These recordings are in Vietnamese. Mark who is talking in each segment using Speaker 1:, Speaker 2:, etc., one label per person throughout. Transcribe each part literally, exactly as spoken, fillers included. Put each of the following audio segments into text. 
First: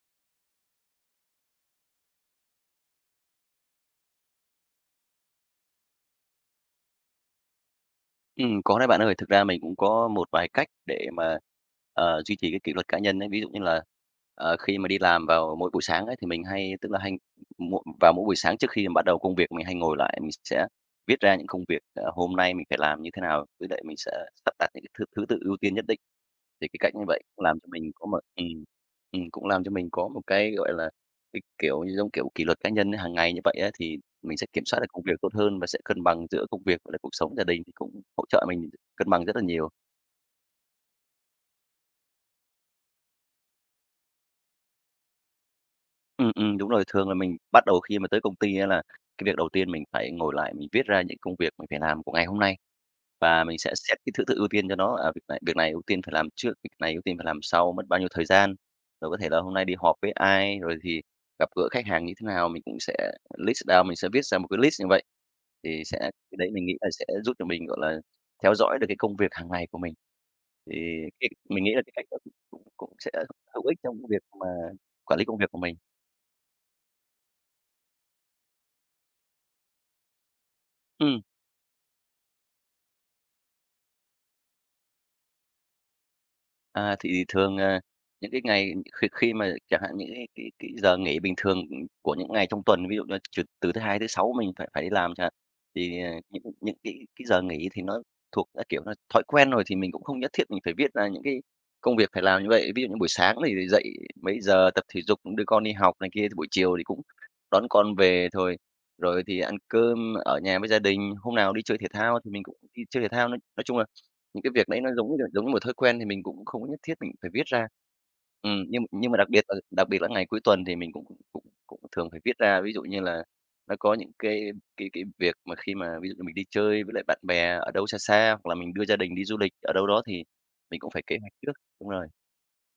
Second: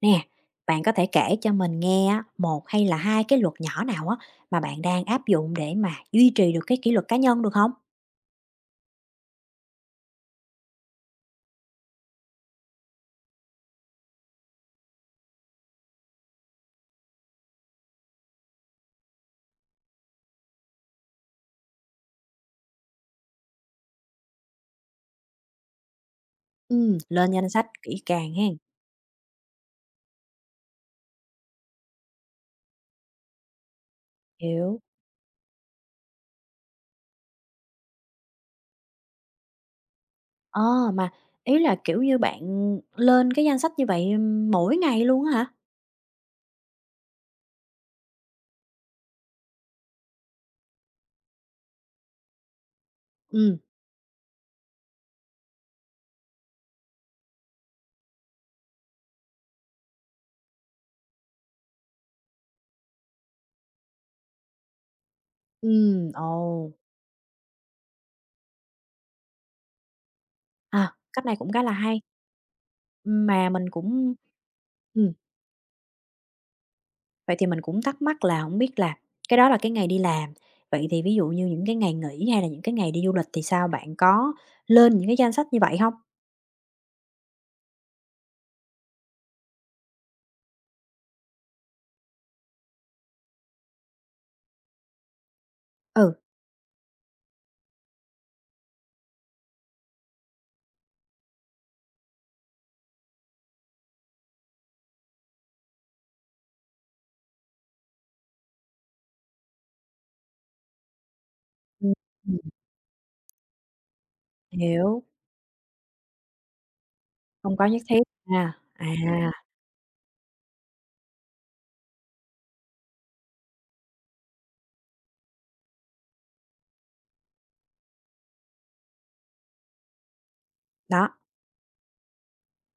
Speaker 1: Nè, bạn có thể kể cho mình nghe á, một hay là hai cái luật nhỏ nào á mà bạn đang áp dụng để mà duy trì được cái kỷ luật cá nhân được không?
Speaker 2: Ừm, có đấy bạn ơi. Thực ra mình cũng có một vài cách để mà, ờ, duy trì cái kỷ luật cá nhân ấy. Ví dụ như là, ờ, khi mà đi làm vào mỗi buổi sáng ấy, thì mình hay tức là hay mỗi vào mỗi buổi sáng trước khi mà bắt đầu công việc mình hay ngồi lại, mình sẽ viết ra những công việc, ờ, hôm nay mình phải làm như thế nào, với lại mình sẽ sắp đặt những cái thứ thứ tự ưu tiên nhất định. Thì cái cách
Speaker 1: Ừm,
Speaker 2: như vậy
Speaker 1: lên
Speaker 2: cũng
Speaker 1: danh
Speaker 2: làm cho
Speaker 1: sách
Speaker 2: mình
Speaker 1: kỹ
Speaker 2: có một
Speaker 1: càng ha.
Speaker 2: ừm, ừm, cũng làm cho mình có một cái, gọi là, cái, kiểu như, giống kiểu kỷ luật cá nhân hàng ngày như vậy á, thì mình sẽ kiểm soát
Speaker 1: Hiểu.
Speaker 2: được công việc tốt hơn và sẽ cân bằng giữa công việc và lại cuộc sống gia đình thì cũng hỗ trợ mình cân bằng rất là nhiều.
Speaker 1: Ờ, mà ý là, kiểu như, bạn lên cái danh sách như vậy mỗi ngày luôn á hả?
Speaker 2: Ừm, ừm, đúng rồi. Thường là mình bắt đầu khi mà tới công ty á là cái việc đầu tiên mình phải ngồi lại mình viết ra những công việc mình phải làm của ngày hôm nay. Và mình
Speaker 1: Ừm,
Speaker 2: sẽ xét cái thứ tự ưu tiên cho nó, à, việc này việc này ưu tiên phải làm trước, việc này ưu tiên phải làm sau, mất bao nhiêu thời gian. Rồi có thể là hôm nay đi họp với ai, rồi thì gặp gỡ khách hàng như thế nào, mình cũng sẽ list down, mình sẽ viết ra một cái list như vậy. Thì sẽ
Speaker 1: ừm, Ồ,
Speaker 2: cái đấy mình nghĩ là sẽ giúp cho mình, gọi là, theo dõi được cái công việc hàng ngày của mình. Thì
Speaker 1: à, cách
Speaker 2: cái
Speaker 1: này cũng khá
Speaker 2: mình
Speaker 1: là
Speaker 2: nghĩ là cái
Speaker 1: hay,
Speaker 2: cách đó cũng cũng cũng sẽ
Speaker 1: mà
Speaker 2: hữu
Speaker 1: mình
Speaker 2: ích trong cái
Speaker 1: cũng
Speaker 2: việc mà
Speaker 1: ừm.
Speaker 2: quản lý công việc của mình.
Speaker 1: Vậy thì mình cũng thắc mắc là không biết là cái đó là cái ngày đi làm, vậy thì ví
Speaker 2: Ừm,
Speaker 1: dụ như những cái ngày nghỉ hay là những cái ngày đi du lịch thì sao? Bạn có lên những cái danh sách như vậy hông?
Speaker 2: À, thì thường, ờ, những cái ngày khi khi mà chẳng hạn những cái cái cái giờ nghỉ bình thường của những ngày trong tuần, ví dụ như trừ từ thứ Hai tới Sáu mình phải phải đi làm chẳng hạn, thì, ờ,
Speaker 1: Ừ.
Speaker 2: những những cái cái giờ nghỉ thì nó thuộc đã, kiểu, là thói quen rồi thì mình cũng không nhất thiết mình phải viết ra những cái công việc phải làm như vậy. Ví dụ như buổi sáng thì dậy mấy giờ, tập thể dục, đưa con đi học này kia, thì buổi chiều thì cũng đón con về thôi, rồi thì ăn cơm ở nhà với gia đình, hôm nào đi chơi thể
Speaker 1: Ừm,
Speaker 2: thao thì
Speaker 1: ừm,
Speaker 2: mình cũng đi chơi thể thao. Nói nói chung là những cái việc đấy nó
Speaker 1: hiểu,
Speaker 2: giống như, giống như một thói quen thì mình cũng không có nhất thiết mình phải viết
Speaker 1: không
Speaker 2: ra.
Speaker 1: có nhất thiết ha.
Speaker 2: Ừm, nhưng
Speaker 1: À,
Speaker 2: nhưng mà đặc biệt là đặc biệt là ngày cuối tuần thì mình cũng cũng cũng thường phải viết ra. Ví dụ như là nó có những cái cái cái việc mà khi mà ví dụ như mình đi chơi với lại bạn bè ở đâu xa xa, hoặc là mình đưa gia đình đi du lịch ở đâu đó thì mình cũng phải
Speaker 1: đó,
Speaker 2: kế hoạch trước. Đúng rồi,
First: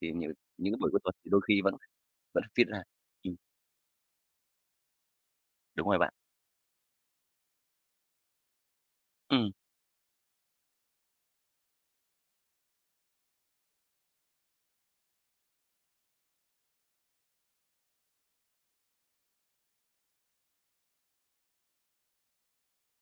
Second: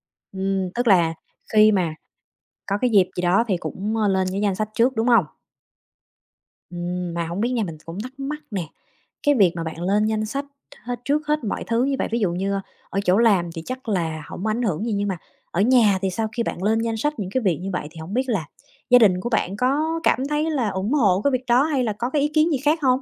Speaker 2: thì những
Speaker 1: ừm,
Speaker 2: những cái
Speaker 1: tức
Speaker 2: buổi cuối
Speaker 1: là
Speaker 2: tuần thì đôi khi
Speaker 1: khi
Speaker 2: vẫn
Speaker 1: mà
Speaker 2: vẫn viết
Speaker 1: có
Speaker 2: ra.
Speaker 1: cái dịp gì
Speaker 2: Ừm,
Speaker 1: đó thì cũng, ơ, lên cái danh sách trước, đúng hông?
Speaker 2: đúng rồi bạn.
Speaker 1: Ừm, mà không biết nha, mình cũng thắc mắc nè, cái
Speaker 2: Ừm.
Speaker 1: việc mà bạn lên danh sách hết trước hết mọi thứ như vậy, ví dụ như, ở chỗ làm thì chắc là không ảnh hưởng gì, nhưng mà ở nhà thì sau khi bạn lên danh sách những cái việc như vậy thì không biết là gia đình của bạn có cảm thấy là ủng hộ cái việc đó hay là có cái ý kiến gì khác không?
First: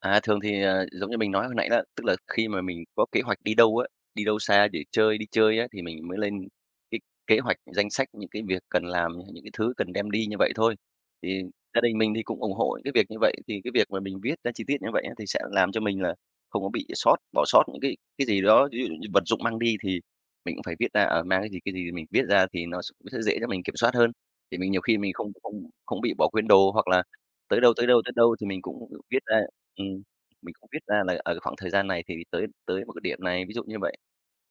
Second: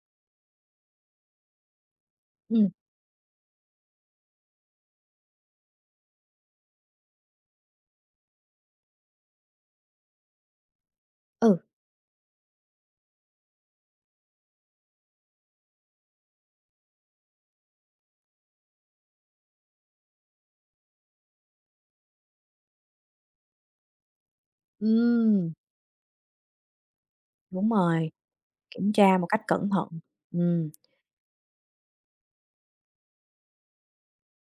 Speaker 2: À, thường thì, ờ, giống như mình nói hồi nãy đó, tức là khi mà
Speaker 1: Ừm,
Speaker 2: mình có kế hoạch đi đâu á, đi đâu xa để chơi đi chơi á, thì mình mới lên cái kế hoạch, danh sách những cái việc cần làm, những cái thứ cần đem đi như vậy thôi. Thì
Speaker 1: ừ,
Speaker 2: gia đình mình thì cũng ủng hộ những cái việc như vậy, thì cái việc mà mình viết ra chi tiết như vậy á, thì sẽ làm cho mình là không có bị sót bỏ sót những cái cái gì đó, ví dụ như vật dụng mang đi thì mình cũng phải viết ra, ờ, mang cái gì, cái gì mình viết ra thì nó cũng sẽ dễ cho mình kiểm soát hơn. Thì mình nhiều khi mình không
Speaker 1: ừm,
Speaker 2: không không bị bỏ quên đồ, hoặc là tới
Speaker 1: đúng
Speaker 2: đâu, tới đâu,
Speaker 1: rồi,
Speaker 2: tới đâu thì mình cũng
Speaker 1: kiểm
Speaker 2: viết
Speaker 1: tra một
Speaker 2: ra.
Speaker 1: cách cẩn thận.
Speaker 2: Ừm, mình cũng
Speaker 1: Ừm,
Speaker 2: biết ra là ở cái khoảng thời gian này thì tới tới một cái điểm này, ví dụ như vậy.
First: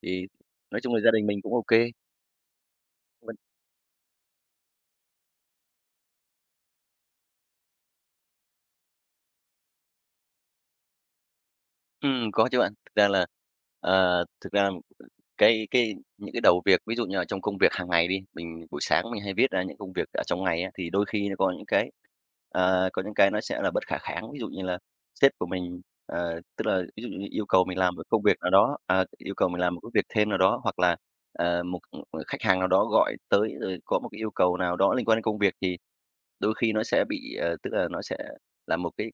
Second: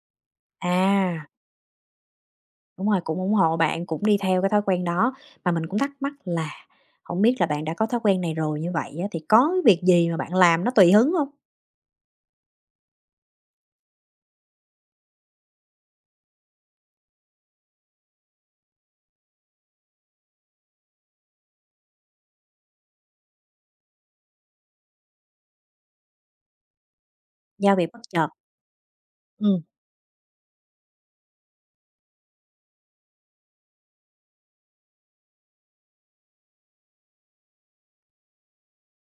Speaker 2: Thì nói chung là gia đình
Speaker 1: à.
Speaker 2: mình cũng ô.
Speaker 1: Đúng rồi, cũng ủng hộ bạn, cũng đi theo cái thói quen đó. Mà mình cũng thắc mắc là không biết là bạn đã có thói quen này rồi như vậy á, thì có cái việc gì mà bạn làm nó tùy hứng không?
Speaker 2: Ừm, có chứ bạn. Thực ra là, ờ, thực ra cái cái những cái đầu việc, ví dụ như là trong công việc hàng ngày đi, mình buổi sáng mình hay viết ra những công việc ở trong ngày á, thì đôi khi nó có những cái, ờ, có những cái nó sẽ là bất khả kháng. Ví dụ như là sếp của mình, ờ, tức là ví dụ như yêu cầu
Speaker 1: Giao
Speaker 2: mình
Speaker 1: việc
Speaker 2: làm
Speaker 1: bất
Speaker 2: một công
Speaker 1: chợt.
Speaker 2: việc nào đó, à, yêu cầu mình
Speaker 1: Ừm,
Speaker 2: làm một cái việc thêm nào đó, hoặc là, ờ, một một khách hàng nào đó gọi tới rồi có một cái yêu cầu nào đó liên quan đến công việc, thì đôi khi nó sẽ bị, ờ, tức là nó sẽ là một cái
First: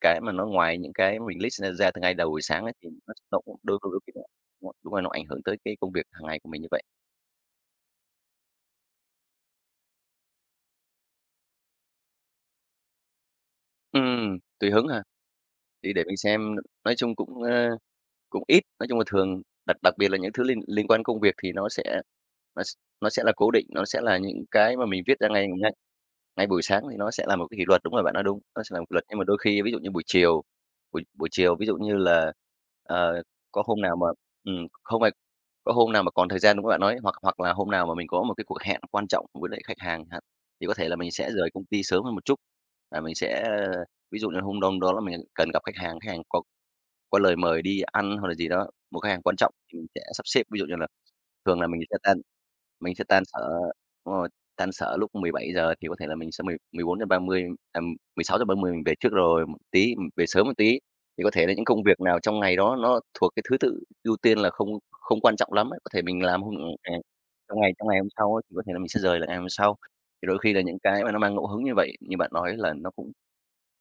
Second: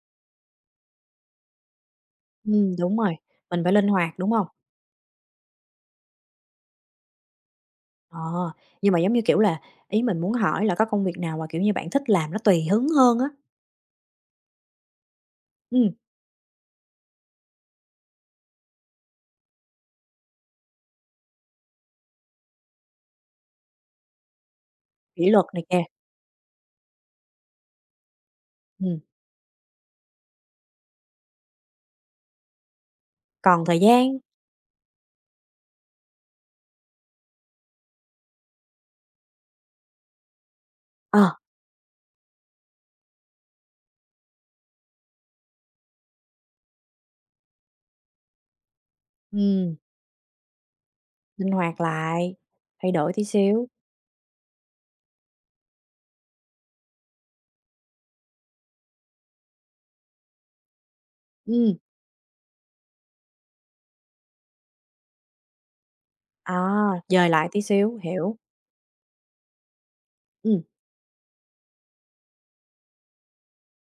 Speaker 2: cái mà nó ngoài những cái mình list ra ra từ ngay đầu buổi sáng ấy,
Speaker 1: ừm,
Speaker 2: thì
Speaker 1: đúng
Speaker 2: nó
Speaker 1: rồi,
Speaker 2: nó cũng
Speaker 1: mình phải
Speaker 2: đôi
Speaker 1: linh
Speaker 2: đôi khi
Speaker 1: hoạt,
Speaker 2: nó
Speaker 1: đúng không?
Speaker 2: đúng rồi, nó ảnh hưởng tới cái công việc hàng ngày của mình như vậy.
Speaker 1: Ờ, nhưng mà, giống như kiểu là, ý mình muốn hỏi là có công việc nào mà, kiểu như, bạn thích làm nó tùy hứng hơn á?
Speaker 2: Ừm, tùy hứng ha. Thì
Speaker 1: Ừm,
Speaker 2: để mình xem, nói chung cũng, ơ, cũng ít, nói chung là thường đặc đặc biệt là những thứ liên liên quan công việc thì nó sẽ nó s nó sẽ là cố định, nó sẽ là những cái mà mình viết ra
Speaker 1: Kỷ luật
Speaker 2: ngay
Speaker 1: này
Speaker 2: ngay
Speaker 1: kìa.
Speaker 2: ngay buổi sáng thì nó sẽ là một cái kỷ luật, đúng rồi, bạn nói đúng, nó sẽ là một kỷ
Speaker 1: ừm,
Speaker 2: luật. Nhưng mà đôi khi ví dụ như buổi chiều, buổi buổi chiều ví dụ như là, ờ, có
Speaker 1: Còn thời
Speaker 2: hôm nào mà
Speaker 1: gian.
Speaker 2: ừm, không phải có hôm nào mà còn thời gian đúng không bạn nói, hoặc hoặc là hôm nào mà mình có một cái cuộc hẹn quan trọng với lại khách hàng chẳng hạn, thì có thể là mình sẽ
Speaker 1: ờ,
Speaker 2: rời công ty sớm hơn một chút và mình sẽ. Ví dụ như hôm đông đó là mình cần gặp khách hàng, khách hàng có có lời mời đi ăn hoặc là gì đó, một khách hàng quan trọng
Speaker 1: ừm,
Speaker 2: thì mình sẽ sắp xếp. Ví dụ như là
Speaker 1: Linh
Speaker 2: thường là
Speaker 1: hoạt
Speaker 2: mình sẽ tan
Speaker 1: lại, thay
Speaker 2: mình sẽ
Speaker 1: đổi
Speaker 2: tan
Speaker 1: tí
Speaker 2: sở
Speaker 1: xíu.
Speaker 2: đúng rồi, tan sở lúc mười bảy giờ thì có thể là mình sẽ mười 14:30, à, mười sáu giờ ba mươi mình về trước rồi một tí, mình về sớm một tí. Thì có thể là những
Speaker 1: ừm,
Speaker 2: công việc nào trong ngày đó nó thuộc cái thứ tự ưu tiên là không không quan trọng lắm ấy, có thể mình làm hôm
Speaker 1: à,
Speaker 2: à,
Speaker 1: Dời lại
Speaker 2: trong
Speaker 1: tí
Speaker 2: ngày trong
Speaker 1: xíu.
Speaker 2: ngày hôm sau
Speaker 1: Hiểu.
Speaker 2: ấy, thì có thể là mình sẽ rời lại ngày hôm sau. Thì đôi khi là
Speaker 1: ừm.
Speaker 2: những cái mà nó mang ngẫu hứng như vậy, như bạn nói là nó cũng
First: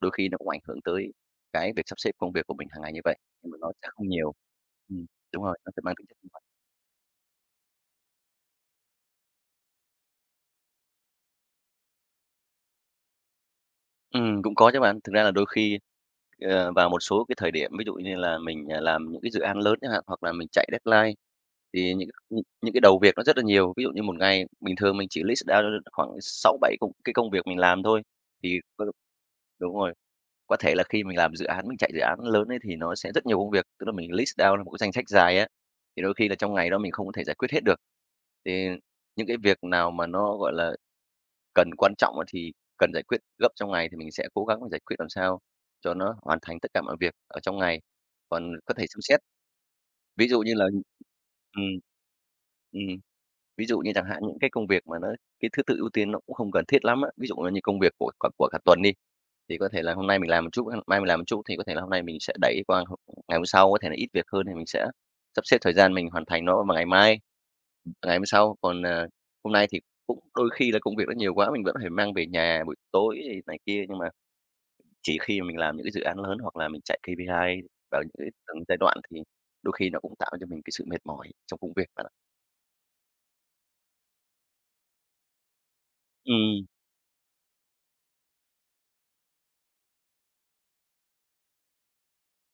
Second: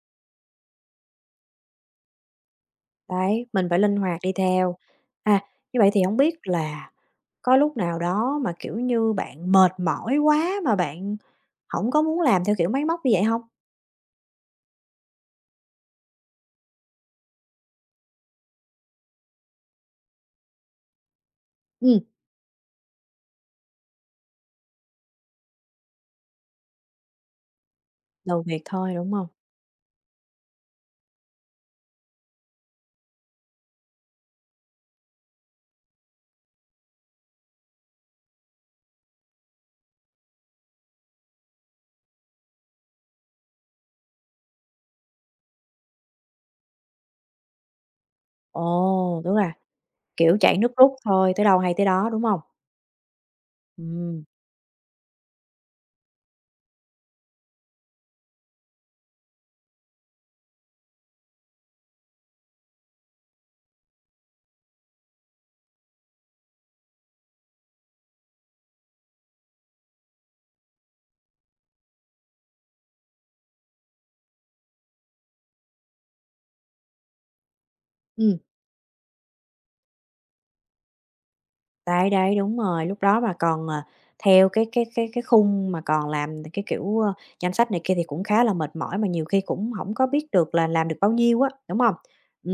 Speaker 2: đôi khi nó cũng ảnh hưởng tới cái việc sắp xếp công việc của mình hàng ngày như vậy,
Speaker 1: Đấy,
Speaker 2: nhưng mà
Speaker 1: mình
Speaker 2: nó
Speaker 1: phải
Speaker 2: sẽ
Speaker 1: linh
Speaker 2: không
Speaker 1: hoạt
Speaker 2: nhiều.
Speaker 1: đi theo.
Speaker 2: Ừm,
Speaker 1: À,
Speaker 2: đúng rồi, nó sẽ
Speaker 1: như vậy
Speaker 2: mang
Speaker 1: thì
Speaker 2: tính chất
Speaker 1: không
Speaker 2: sinh
Speaker 1: biết
Speaker 2: hoạt.
Speaker 1: là có lúc nào đó mà, kiểu như, bạn mệt mỏi quá mà bạn hổng có muốn làm theo kiểu máy móc như vậy hông?
Speaker 2: Ừm, cũng có chứ bạn. Thực ra là đôi khi, ờ, vào một số cái thời điểm, ví dụ như là mình, à, làm những cái dự án lớn chẳng hạn, hoặc là mình chạy deadline, thì
Speaker 1: Ừm,
Speaker 2: những những những cái đầu việc nó rất là nhiều. Ví dụ như một ngày bình thường mình chỉ list ra khoảng sáu bảy công cái công việc mình làm thôi,
Speaker 1: đầu
Speaker 2: thì
Speaker 1: việc
Speaker 2: có
Speaker 1: thôi, đúng hông?
Speaker 2: đúng rồi. Có thể là khi mình làm dự án, mình chạy dự án lớn ấy thì nó sẽ rất nhiều công việc, tức là mình list down là một cái danh sách dài á, thì đôi khi là trong ngày đó mình không có thể giải quyết hết được. Thì những cái việc nào mà nó, gọi là, cần quan trọng á thì cần giải quyết gấp trong ngày thì mình sẽ cố gắng giải quyết làm sao cho nó hoàn thành tất cả mọi việc ở trong ngày. Còn có thể xem xét,
Speaker 1: Ồ, tức là,
Speaker 2: ví
Speaker 1: kiểu,
Speaker 2: dụ như
Speaker 1: chạy
Speaker 2: là
Speaker 1: nước rút thôi, tới đâu
Speaker 2: ừm.
Speaker 1: hay tới đó, đúng hông?
Speaker 2: Ừm. Ví dụ như chẳng hạn
Speaker 1: Ừm,
Speaker 2: những cái công việc mà nó cái thứ tự ưu tiên nó cũng không cần thiết lắm á, ví dụ như công việc của cả của cả tuần đi. Thì có thể là hôm nay mình làm một chút, mai mình làm một chút thì có thể là hôm nay mình sẽ đẩy qua h ngày hôm sau, có thể là ít việc hơn thì mình sẽ sắp xếp thời gian mình hoàn thành nó vào ngày mai, ngày hôm sau. Còn, ờ, hôm nay thì cũng đôi khi là công việc nó nhiều quá, mình vẫn phải mang về nhà buổi tối thì này kia, nhưng mà chỉ khi mà mình làm những cái dự án lớn hoặc là mình chạy ca pê i vào những cái
Speaker 1: ừm,
Speaker 2: từng giai đoạn thì đôi khi nó cũng tạo cho mình cái sự mệt mỏi trong công việc bạn
Speaker 1: đấy,
Speaker 2: ạ.
Speaker 1: đấy, đúng rồi, lúc đó mà còn, ờ, theo cái cái cái cái khung mà còn làm cái
Speaker 2: Ừm.
Speaker 1: kiểu, ơ, danh sách này kia thì cũng khá là mệt mỏi mà nhiều khi cũng hổng có biết được là làm được bao nhiêu á, đúng hông?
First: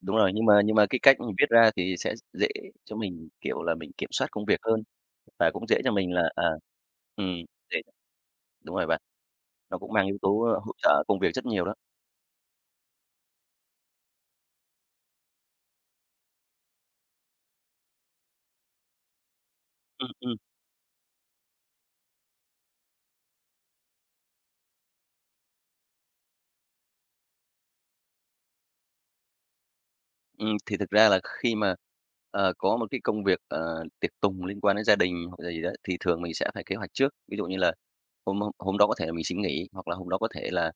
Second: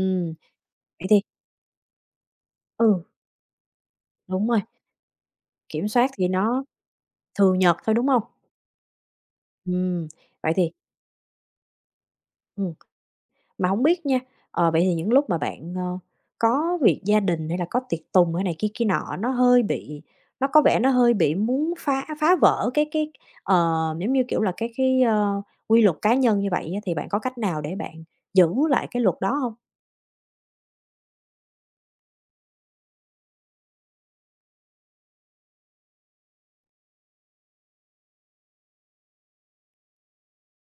Speaker 2: Đúng rồi, nhưng mà nhưng mà cái
Speaker 1: vậy
Speaker 2: cách
Speaker 1: thì
Speaker 2: mình viết ra thì sẽ dễ cho
Speaker 1: ừ,
Speaker 2: mình, kiểu là, mình kiểm soát công
Speaker 1: đúng
Speaker 2: việc
Speaker 1: rồi.
Speaker 2: hơn và cũng dễ
Speaker 1: Kiểm
Speaker 2: cho
Speaker 1: soát
Speaker 2: mình là,
Speaker 1: thì
Speaker 2: à
Speaker 1: nó
Speaker 2: ừm,
Speaker 1: thường nhật
Speaker 2: dễ
Speaker 1: thôi, đúng hông?
Speaker 2: đúng rồi bạn, nó cũng mang
Speaker 1: Ừm,
Speaker 2: yếu tố,
Speaker 1: vậy
Speaker 2: ơ,
Speaker 1: thì
Speaker 2: hỗ trợ công việc rất nhiều đó.
Speaker 1: ừm, mà hổng biết nha, ờ, vậy thì những lúc mà bạn, ờ, có việc gia đình hay là có tiệc tùng hay này kia kia nọ, nó hơi bị
Speaker 2: Ừm, ừm,
Speaker 1: nó có vẻ nó hơi bị muốn phá phá vỡ cái cái, ờ, giống như, kiểu là, cái cái, ơ, quy luật cá nhân như vậy á, thì bạn có cách nào để bạn giữ lại cái luật đó hông?
Speaker 2: ừm, thì thực ra là khi mà, ờ, có một cái công việc, ờ, tiệc tùng liên quan đến gia đình hoặc là gì đó thì thường mình sẽ phải kế hoạch trước. Ví dụ như là hôm hôm hôm đó có thể là mình xin nghỉ hoặc là hôm đó có thể là,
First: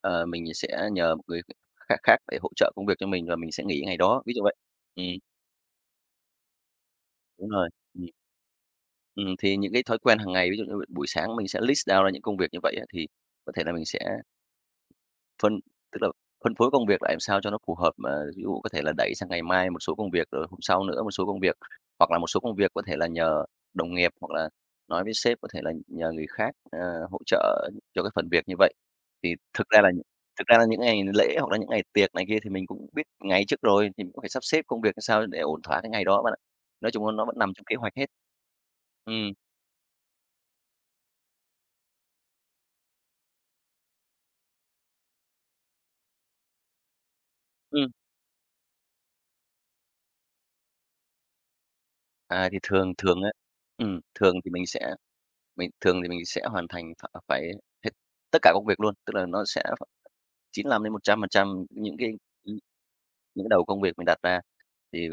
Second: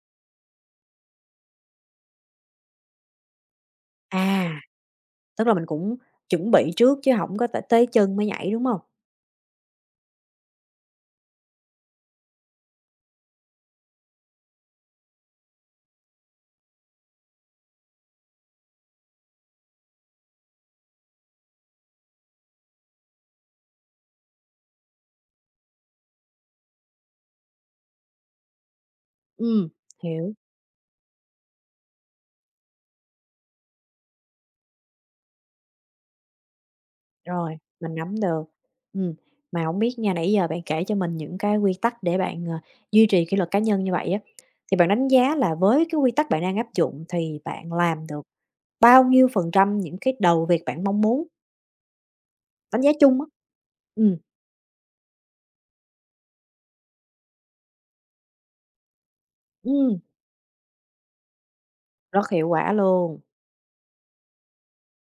Speaker 2: ờ, mình sẽ nhờ một người khác khác để hỗ trợ công việc cho mình và mình sẽ nghỉ ngày đó, ví dụ vậy.
Speaker 1: À,
Speaker 2: Ừm,
Speaker 1: tức là mình cũng chuẩn bị trước chứ hổng có
Speaker 2: đúng
Speaker 1: t
Speaker 2: rồi.
Speaker 1: tới
Speaker 2: Ừ.
Speaker 1: chân mới nhảy, đúng hông?
Speaker 2: Ừm, thì những cái thói quen hàng ngày, ví dụ như buổi sáng mình sẽ list down ra những công việc như vậy á, thì có thể là mình sẽ phân tức là phân phối công việc lại làm sao cho nó phù hợp, mà ví dụ có thể là đẩy sang ngày mai một số công việc, rồi hôm sau nữa một số công việc, hoặc là một số công việc có thể là nhờ đồng nghiệp, hoặc là nói với sếp có thể là nhờ người khác, ờ, hỗ trợ cho cái phần việc như vậy. Thì thực
Speaker 1: Ừm,
Speaker 2: ra là
Speaker 1: hiểu.
Speaker 2: thực ra là những ngày lễ hoặc là những ngày tiệc này kia thì mình cũng biết ngày trước rồi, thì mình cũng phải sắp xếp công việc làm sao để ổn thỏa cái ngày đó bạn ạ. Nói chung là nó vẫn nằm
Speaker 1: Rồi,
Speaker 2: trong kế hoạch
Speaker 1: mình
Speaker 2: hết.
Speaker 1: nắm được. Ừm,
Speaker 2: Ừ.
Speaker 1: mà không biết nha, nãy giờ bạn kể cho mình những cái quy tắc để bạn, ờ, duy trì kỷ luật cá nhân như vậy á, thì bạn đánh giá là với cái quy tắc bạn đang áp dụng thì bạn
Speaker 2: Ừ.
Speaker 1: làm được bao nhiêu phần trăm những cái đầu việc bạn mong muốn?
Speaker 2: À, thì
Speaker 1: Đánh giá
Speaker 2: thường
Speaker 1: chung
Speaker 2: thường
Speaker 1: á.
Speaker 2: á, ừm,
Speaker 1: Ừm,
Speaker 2: thường thì mình sẽ mình thường thì mình sẽ hoàn thành ph phải hết tất cả công việc luôn, tức là nó sẽ
Speaker 1: ừm,
Speaker 2: chín lăm đến một trăm chín lăm trăm những cái
Speaker 1: rất hiệu quả luôn.
Speaker 2: những đầu công việc mình đặt ra thì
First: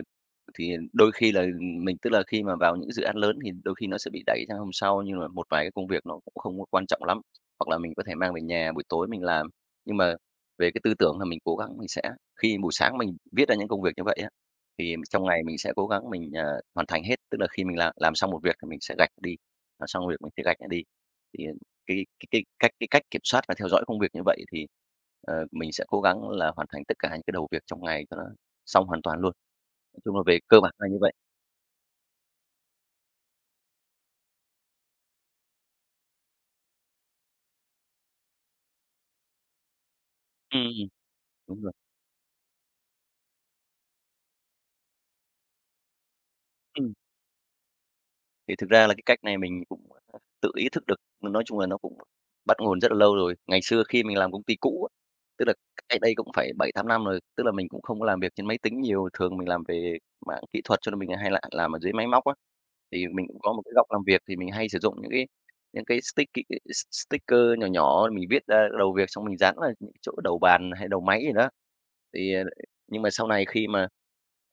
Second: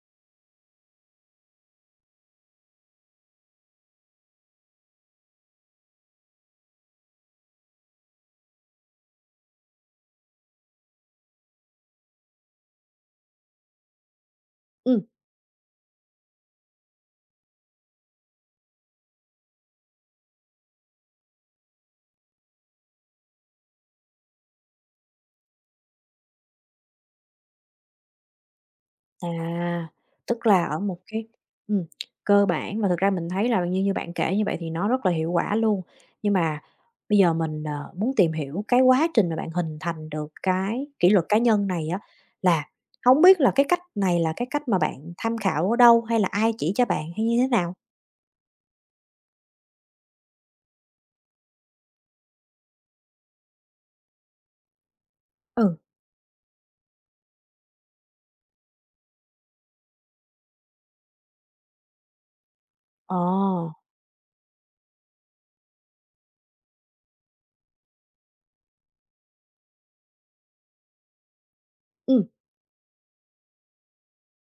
Speaker 2: thì đôi khi là mình tức là khi mà vào những dự án lớn thì đôi khi nó sẽ bị đẩy sang hôm sau, nhưng mà một vài cái công việc nó cũng không có quan trọng lắm, hoặc là mình có thể mang về nhà buổi tối mình làm. Nhưng mà về cái tư tưởng là mình cố gắng mình sẽ khi buổi sáng mình viết ra những công việc như vậy á, thì
Speaker 1: Ừm.
Speaker 2: trong ngày mình sẽ cố gắng mình, ờ, hoàn thành hết, tức là khi mình làm làm xong một việc thì mình sẽ gạch đi, làm xong việc mình sẽ gạch nó đi. Thì cái cái cái cách cái cách kiểm soát và theo dõi công việc như vậy thì, ờ, mình sẽ cố gắng là hoàn thành tất cả những cái đầu việc trong ngày cho nó xong hoàn toàn luôn.
Speaker 1: À,
Speaker 2: Nói chung là về
Speaker 1: tức
Speaker 2: cơ
Speaker 1: là
Speaker 2: bản
Speaker 1: ở
Speaker 2: là như
Speaker 1: một
Speaker 2: vậy.
Speaker 1: cái ừm, cơ bản và thực ra mình thấy là như như bạn kể như vậy thì nó rất là hiệu quả luôn. Nhưng mà bây giờ mình, ờ, muốn tìm hiểu cái quá trình mà bạn hình thành được
Speaker 2: Ừm,
Speaker 1: cái kỷ luật cá
Speaker 2: đúng
Speaker 1: nhân
Speaker 2: rồi.
Speaker 1: này á, là không biết là cái cách này là cái cách mà bạn tham khảo ở đâu, hay là ai chỉ cho
Speaker 2: Ừm,
Speaker 1: bạn, hay như thế nào?
Speaker 2: thì thực ra là cái cách này mình cũng tự ý thức được, nói chung là nó cũng bắt nguồn rất là lâu rồi. Ngày xưa khi mình làm công ty cũ á, tức là
Speaker 1: Ừ.
Speaker 2: cách đây cũng phải bảy tám năm rồi, tức là mình cũng không có làm việc trên máy tính nhiều, thường mình làm về mạng kỹ thuật cho nên mình hay là làm ở dưới máy móc á. Thì
Speaker 1: Ờ,
Speaker 2: mình cũng có một cái góc làm việc thì mình hay sử dụng những cái những cái sticky s sticker nhỏ nhỏ mình viết ra đầu việc xong mình dán vào những chỗ đầu bàn hay đầu máy gì đó.
Speaker 1: ừm,
Speaker 2: Thì, ờ, nhưng mà sau này khi mà,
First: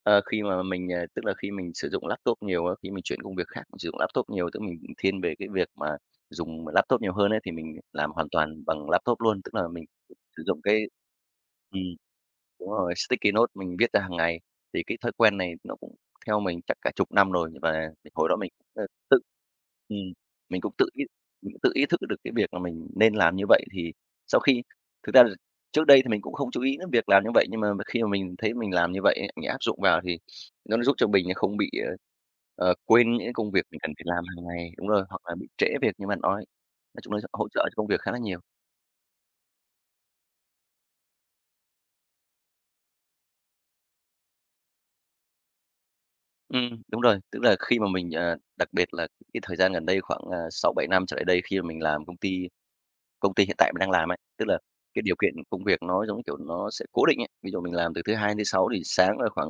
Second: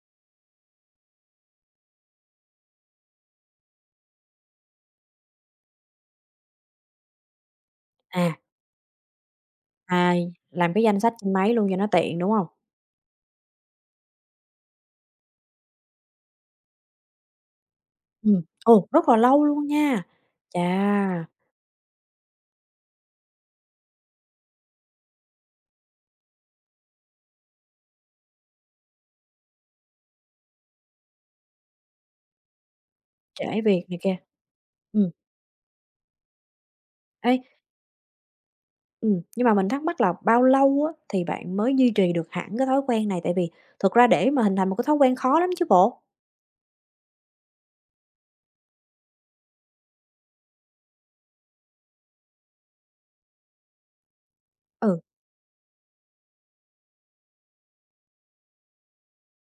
Speaker 2: ờ, khi mà mình, ờ tức là khi mình sử dụng laptop nhiều á, khi mình chuyển công việc khác mình sử dụng laptop nhiều, tức mình thiên về cái việc mà dùng laptop nhiều hơn ấy, thì mình làm hoàn
Speaker 1: à,
Speaker 2: toàn bằng laptop luôn. Tức là mình
Speaker 1: à,
Speaker 2: sử dụng
Speaker 1: làm
Speaker 2: cái
Speaker 1: cái danh sách trên máy luôn cho
Speaker 2: ừm,
Speaker 1: nó tiện, đúng không?
Speaker 2: đúng rồi, sticky note mình viết ra hàng ngày, thì cái thói quen này nó cũng theo mình chắc cả chục năm rồi và mình- hồi đó
Speaker 1: Ừm,
Speaker 2: mình cũng, ơ,
Speaker 1: ồ, rất là
Speaker 2: tự
Speaker 1: lâu luôn nha.
Speaker 2: ừm, mình
Speaker 1: Chà,
Speaker 2: cũng tự ý mình cũng tự ý thức được cái việc là mình nên làm như vậy. Thì sau khi thực ra là trước đây thì mình cũng không chú ý đến việc làm như vậy, nhưng mà khi mà mình thấy mình làm như vậy ấy, mình áp dụng vào thì nó giúp cho mình không bị, ờ, ờ, quên những công
Speaker 1: trễ
Speaker 2: việc mình
Speaker 1: việc
Speaker 2: cần
Speaker 1: này
Speaker 2: phải
Speaker 1: kia.
Speaker 2: làm hàng ngày đúng rồi,
Speaker 1: Ừm,
Speaker 2: hoặc là bị trễ việc như bạn nói. Nói chung là
Speaker 1: ê.
Speaker 2: hỗ trợ cho công việc khá là nhiều.
Speaker 1: Ừ, nhưng mà mình thắc mắc là bao lâu á, thì bạn mới duy trì được hẳn cái thói quen này? Tại vì thực ra để mà hình thành một cái thói quen khó lắm chứ bộ.
Speaker 2: Ừm, đúng rồi, tức là khi mà mình, ờ đặc biệt là cái thời gian gần đây khoảng, à, sáu bảy năm trở lại đây khi mà mình làm công ty công ty hiện tại mình đang làm ấy, tức là
Speaker 1: Ừ.
Speaker 2: cái điều kiện công việc nó, giống kiểu, nó sẽ cố định ấy. Ví dụ mình làm từ thứ Hai đến thứ Sáu thì sáng là khoảng,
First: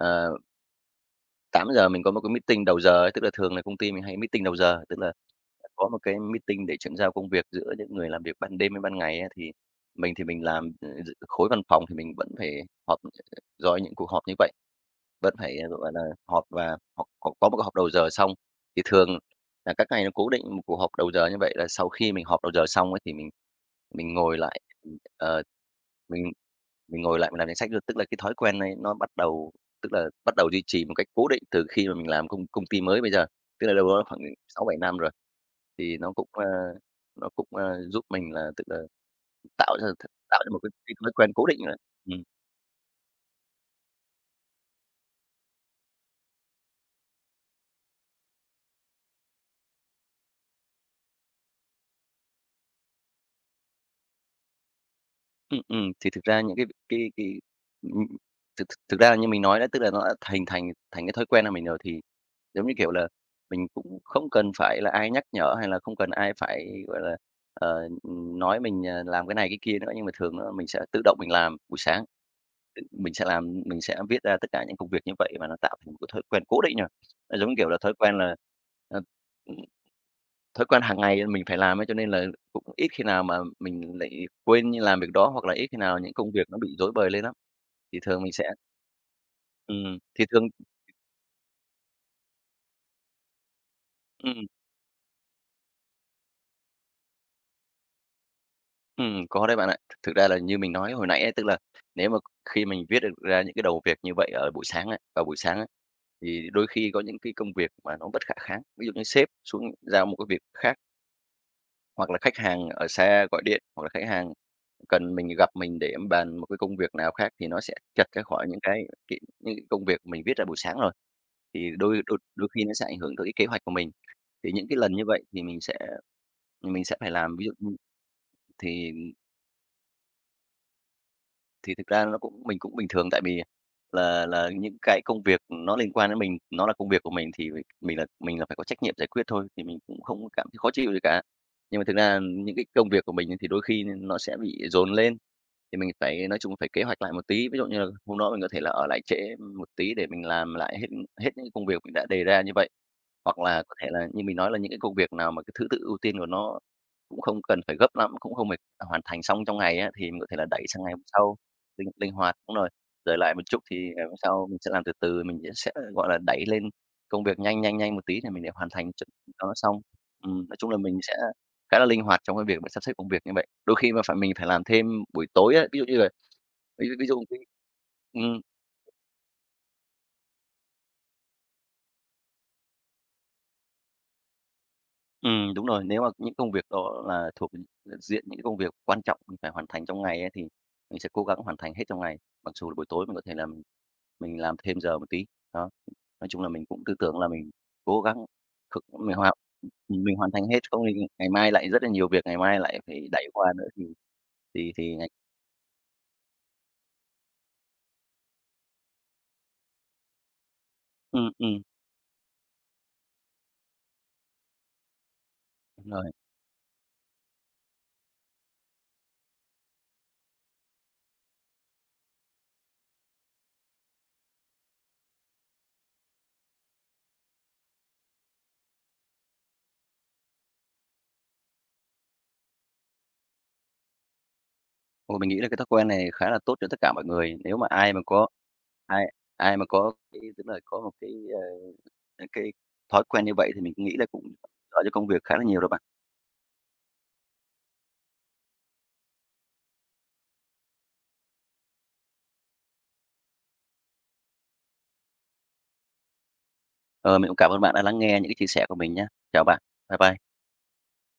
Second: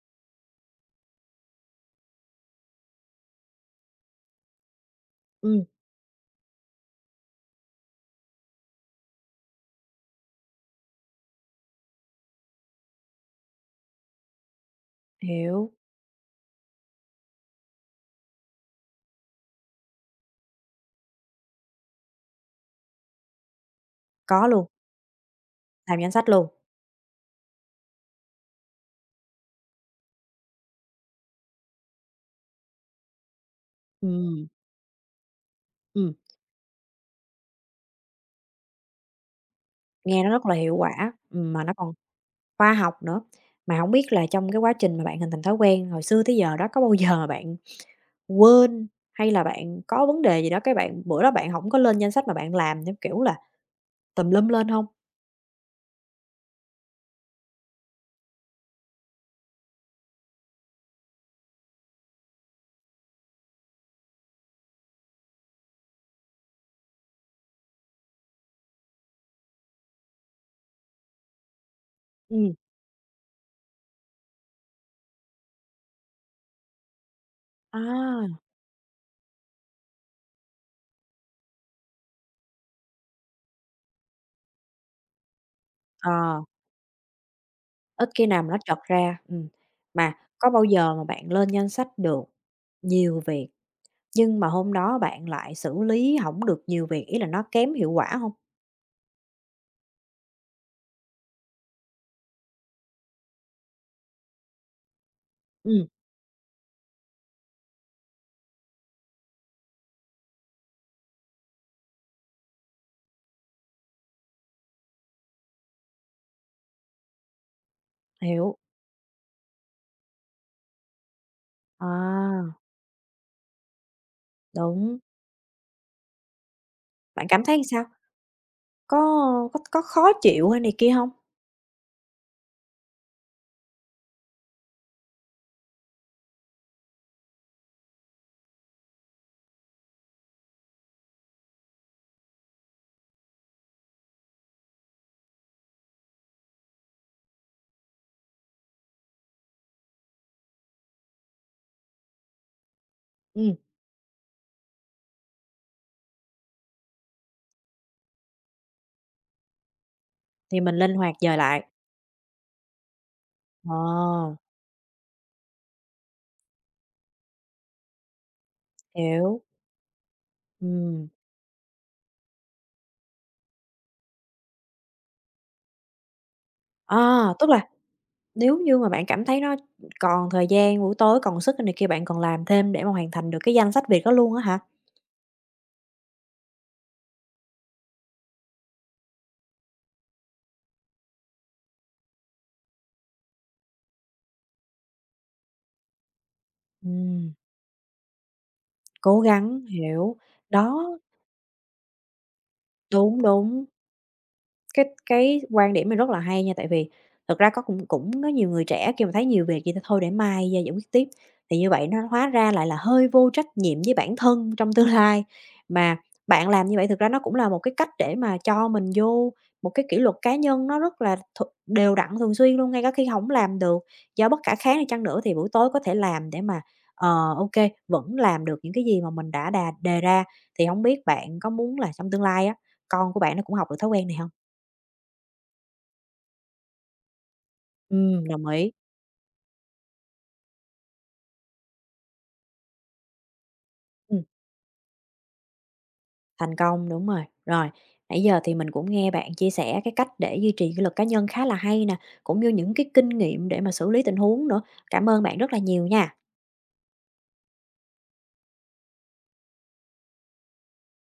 Speaker 2: uh, tám giờ mình có một cái meeting đầu giờ ấy, tức là thường là công ty mình hay meeting đầu giờ, tức là
Speaker 1: Ừm,
Speaker 2: có một cái meeting để chuyển giao công việc giữa những người làm việc ban đêm với ban ngày á. Thì mình thì mình làm, ờ, khối văn phòng thì mình vẫn phải họp, rồi những cuộc họp như vậy. Vẫn phải, à,
Speaker 1: hiểu,
Speaker 2: gọi là, họp và hoặc hoặc có một cái họp đầu giờ xong. Thì thường là các ngày nó cố định một cuộc họp đầu giờ như vậy là sau khi mình họp đầu giờ xong ấy, thì mình mình ngồi
Speaker 1: có
Speaker 2: lại,
Speaker 1: luôn,
Speaker 2: ờ,
Speaker 1: làm danh
Speaker 2: mình
Speaker 1: sách luôn.
Speaker 2: mình ngồi lại mình làm danh sách luôn. Tức là cái thói quen này nó bắt đầu tức là bắt đầu duy trì một cách cố định từ khi mà mình làm công công ty mới bây giờ, tức là đâu đó khoảng
Speaker 1: ừ
Speaker 2: sáu bảy năm rồi. Thì nó
Speaker 1: ừm,
Speaker 2: cũng, a, nó cũng, a, giúp mình là, tức là, tạo ra
Speaker 1: Nghe nó
Speaker 2: tạo
Speaker 1: rất
Speaker 2: ra
Speaker 1: là
Speaker 2: một cái
Speaker 1: hiệu
Speaker 2: cái thói
Speaker 1: quả,
Speaker 2: quen cố
Speaker 1: ừm,
Speaker 2: định
Speaker 1: mà nó
Speaker 2: rồi.
Speaker 1: còn
Speaker 2: Ừm.
Speaker 1: khoa học nữa. Mà không biết là trong cái quá trình mà bạn hình thành thói quen hồi xưa tới giờ đó, có bao giờ mà bạn quên hay là bạn có vấn đề gì đó, cái bạn bữa đó bạn không có lên danh sách mà bạn làm theo kiểu là tùm lum lên không?
Speaker 2: Ừm, ừm, thì thực ra những cái cái cái ừm, thực thực ra là như mình nói đấy, tức là nó đã hình thành thành cái thói quen của mình rồi thì, giống như kiểu là, mình cũng không cần phải là ai nhắc nhở hay là không cần ai phải, gọi là, ờ, nói mình, ờ, làm cái này cái kia nữa, nhưng mà thường á mình sẽ tự động mình làm buổi sáng,
Speaker 1: Ừ,
Speaker 2: tự mình sẽ làm mình sẽ viết ra tất cả những công việc như vậy và nó tạo thành một cái thói quen cố định rồi. Nó giống như kiểu là thói quen là,
Speaker 1: à,
Speaker 2: ờ thói quen hàng ngày mình phải làm ấy, cho nên là cũng ít khi nào mà mình lại quên như làm việc đó, hoặc là ít khi nào những công
Speaker 1: ờ.
Speaker 2: việc nó bị rối bời lên lắm. Thì
Speaker 1: Ít
Speaker 2: thường
Speaker 1: khi
Speaker 2: mình sẽ
Speaker 1: nào mà nó trật ra, ừm.
Speaker 2: ừm,
Speaker 1: Mà
Speaker 2: thì thường
Speaker 1: có bao giờ mà bạn lên danh sách được nhiều việc, nhưng
Speaker 2: ừm,
Speaker 1: mà hôm đó bạn lại xử lý hổng được nhiều việc, ý là nó kém hiệu quả không?
Speaker 2: ừm, có đấy bạn ạ. Thực thực ra là như mình nói hồi nãy ấy, tức là nếu mà khi mình viết được ra những cái đầu việc như vậy ở buổi sáng ấy, vào buổi sáng ấy,
Speaker 1: Ừm,
Speaker 2: thì đôi khi có những cái công việc mà nó bất khả kháng. Ví dụ như sếp xuống giao một cái việc khác. Hoặc là khách hàng ở xa gọi điện, hoặc là khách hàng cần mình gặp mình để em bàn một cái công việc nào khác thì nó sẽ chật ra khỏi
Speaker 1: hiểu.
Speaker 2: những cái cái những cái công việc mình viết ra buổi sáng rồi. Thì đôi đôi đôi
Speaker 1: À,
Speaker 2: khi nó sẽ ảnh hưởng tới cái kế hoạch của mình. Thì những cái lần
Speaker 1: đúng.
Speaker 2: như vậy thì mình sẽ mình sẽ phải
Speaker 1: Bạn
Speaker 2: làm
Speaker 1: cảm
Speaker 2: ví dụ
Speaker 1: thấy
Speaker 2: như
Speaker 1: sao?
Speaker 2: thì
Speaker 1: Có có có khó chịu hay này kia không?
Speaker 2: thì thực ra nó cũng mình cũng bình thường tại vì là là những cái công việc nó liên quan đến mình, nó là công việc của mình thì mình là mình là phải có trách nhiệm giải quyết thôi, thì mình cũng không cảm thấy khó chịu gì cả. Nhưng mà thực ra những cái công việc của mình thì đôi khi nó sẽ bị dồn lên, thì mình phải nói chung phải kế hoạch lại một tí. Ví dụ như là hôm đó mình có thể là ở lại trễ một tí để mình làm lại hết hết những công việc mình đã đề ra như vậy. Hoặc
Speaker 1: Ừm,
Speaker 2: là có thể là như mình nói là những cái công việc nào mà cái thứ tự ưu tiên của nó cũng không cần phải gấp lắm, cũng không phải hoàn thành xong trong ngày á, thì mình có thể là
Speaker 1: thì
Speaker 2: đẩy
Speaker 1: mình
Speaker 2: sang ngày
Speaker 1: linh
Speaker 2: hôm
Speaker 1: hoạt
Speaker 2: sau,
Speaker 1: dời lại.
Speaker 2: linh linh hoạt. Đúng rồi, dời lại một chút thì ngày hôm
Speaker 1: Ờ,
Speaker 2: sau mình sẽ làm từ từ, mình sẽ, gọi là, đẩy lên công việc nhanh, nhanh, nhanh một tí để mình để hoàn thành cho
Speaker 1: hiểu.
Speaker 2: cho nó xong. Ừm, nói chung là mình
Speaker 1: Ừm.
Speaker 2: sẽ khá là linh hoạt trong cái việc mà sắp xếp công việc như vậy. Đôi khi mà phải mình phải làm thêm buổi tối á, ví dụ như là ví ví dụ
Speaker 1: À,
Speaker 2: cái
Speaker 1: tức là
Speaker 2: ừm.
Speaker 1: nếu như mà bạn cảm thấy nó còn thời gian, buổi tối còn sức này kia, bạn còn làm thêm để mà hoàn thành được cái danh sách việc đó luôn á hả?
Speaker 2: Ừ, đúng rồi. Nếu mà những công việc đó là thuộc diện những công việc quan trọng mình phải hoàn thành trong ngày ấy, thì mình sẽ cố gắng hoàn thành hết trong ngày, mặc dù là buổi tối mình có thể là mình mình làm thêm giờ một tí. Đó, nói chung là mình cũng tư tưởng là
Speaker 1: Ừm.
Speaker 2: mình cố gắng thực mình
Speaker 1: Cố
Speaker 2: hoàn
Speaker 1: gắng,
Speaker 2: mình mình
Speaker 1: hiểu.
Speaker 2: hoàn thành hết, không
Speaker 1: Đó,
Speaker 2: thì ngày mai lại rất là nhiều việc, ngày mai lại phải
Speaker 1: đúng,
Speaker 2: đẩy qua
Speaker 1: đúng.
Speaker 2: nữa thì thì
Speaker 1: Cái
Speaker 2: thì ngày
Speaker 1: cái quan điểm này rất là hay nha, tại vì thực ra có cũng cũng có nhiều người trẻ khi mà thấy nhiều việc vậy thôi thôi để mai giải quyết tiếp,
Speaker 2: ừm,
Speaker 1: thì
Speaker 2: ừm,
Speaker 1: như vậy nó hóa ra lại là hơi vô trách nhiệm với bản thân trong tương lai.
Speaker 2: đúng
Speaker 1: Mà
Speaker 2: rồi.
Speaker 1: bạn làm như vậy thực ra nó cũng là một cái cách để mà cho mình vô một cái kỷ luật cá nhân nó rất là th đều đặn thường xuyên luôn, ngay cả khi không làm được do bất khả kháng đi chăng nữa thì buổi tối có thể làm để mà, ờ, ô vẫn làm được những cái gì mà mình đã đà đề ra. Thì không biết bạn có muốn là trong tương lai á, con của bạn nó cũng học được thói quen này không?
Speaker 2: Ồ, mình nghĩ là cái thói quen này khá là tốt cho tất cả mọi người. Nếu mà ai mà
Speaker 1: Ừm,
Speaker 2: có
Speaker 1: đồng ý.
Speaker 2: ai ai mà có cái tức là có một cái những cái thói quen như vậy thì mình nghĩ là
Speaker 1: Ừm,
Speaker 2: cũng lợi cho công việc khá là nhiều đó bạn.
Speaker 1: thành công, đúng rồi. Rồi, nãy giờ thì mình cũng nghe bạn chia sẻ cái cách để duy trì kỷ luật cá nhân khá là hay nè, cũng như những cái kinh nghiệm để mà xử lý tình huống nữa. Cảm ơn bạn rất là nhiều nha.
Speaker 2: Ờ, mình cũng cảm ơn bạn đã lắng nghe những cái chia sẻ của mình nhé. Chào bạn. Bye bye.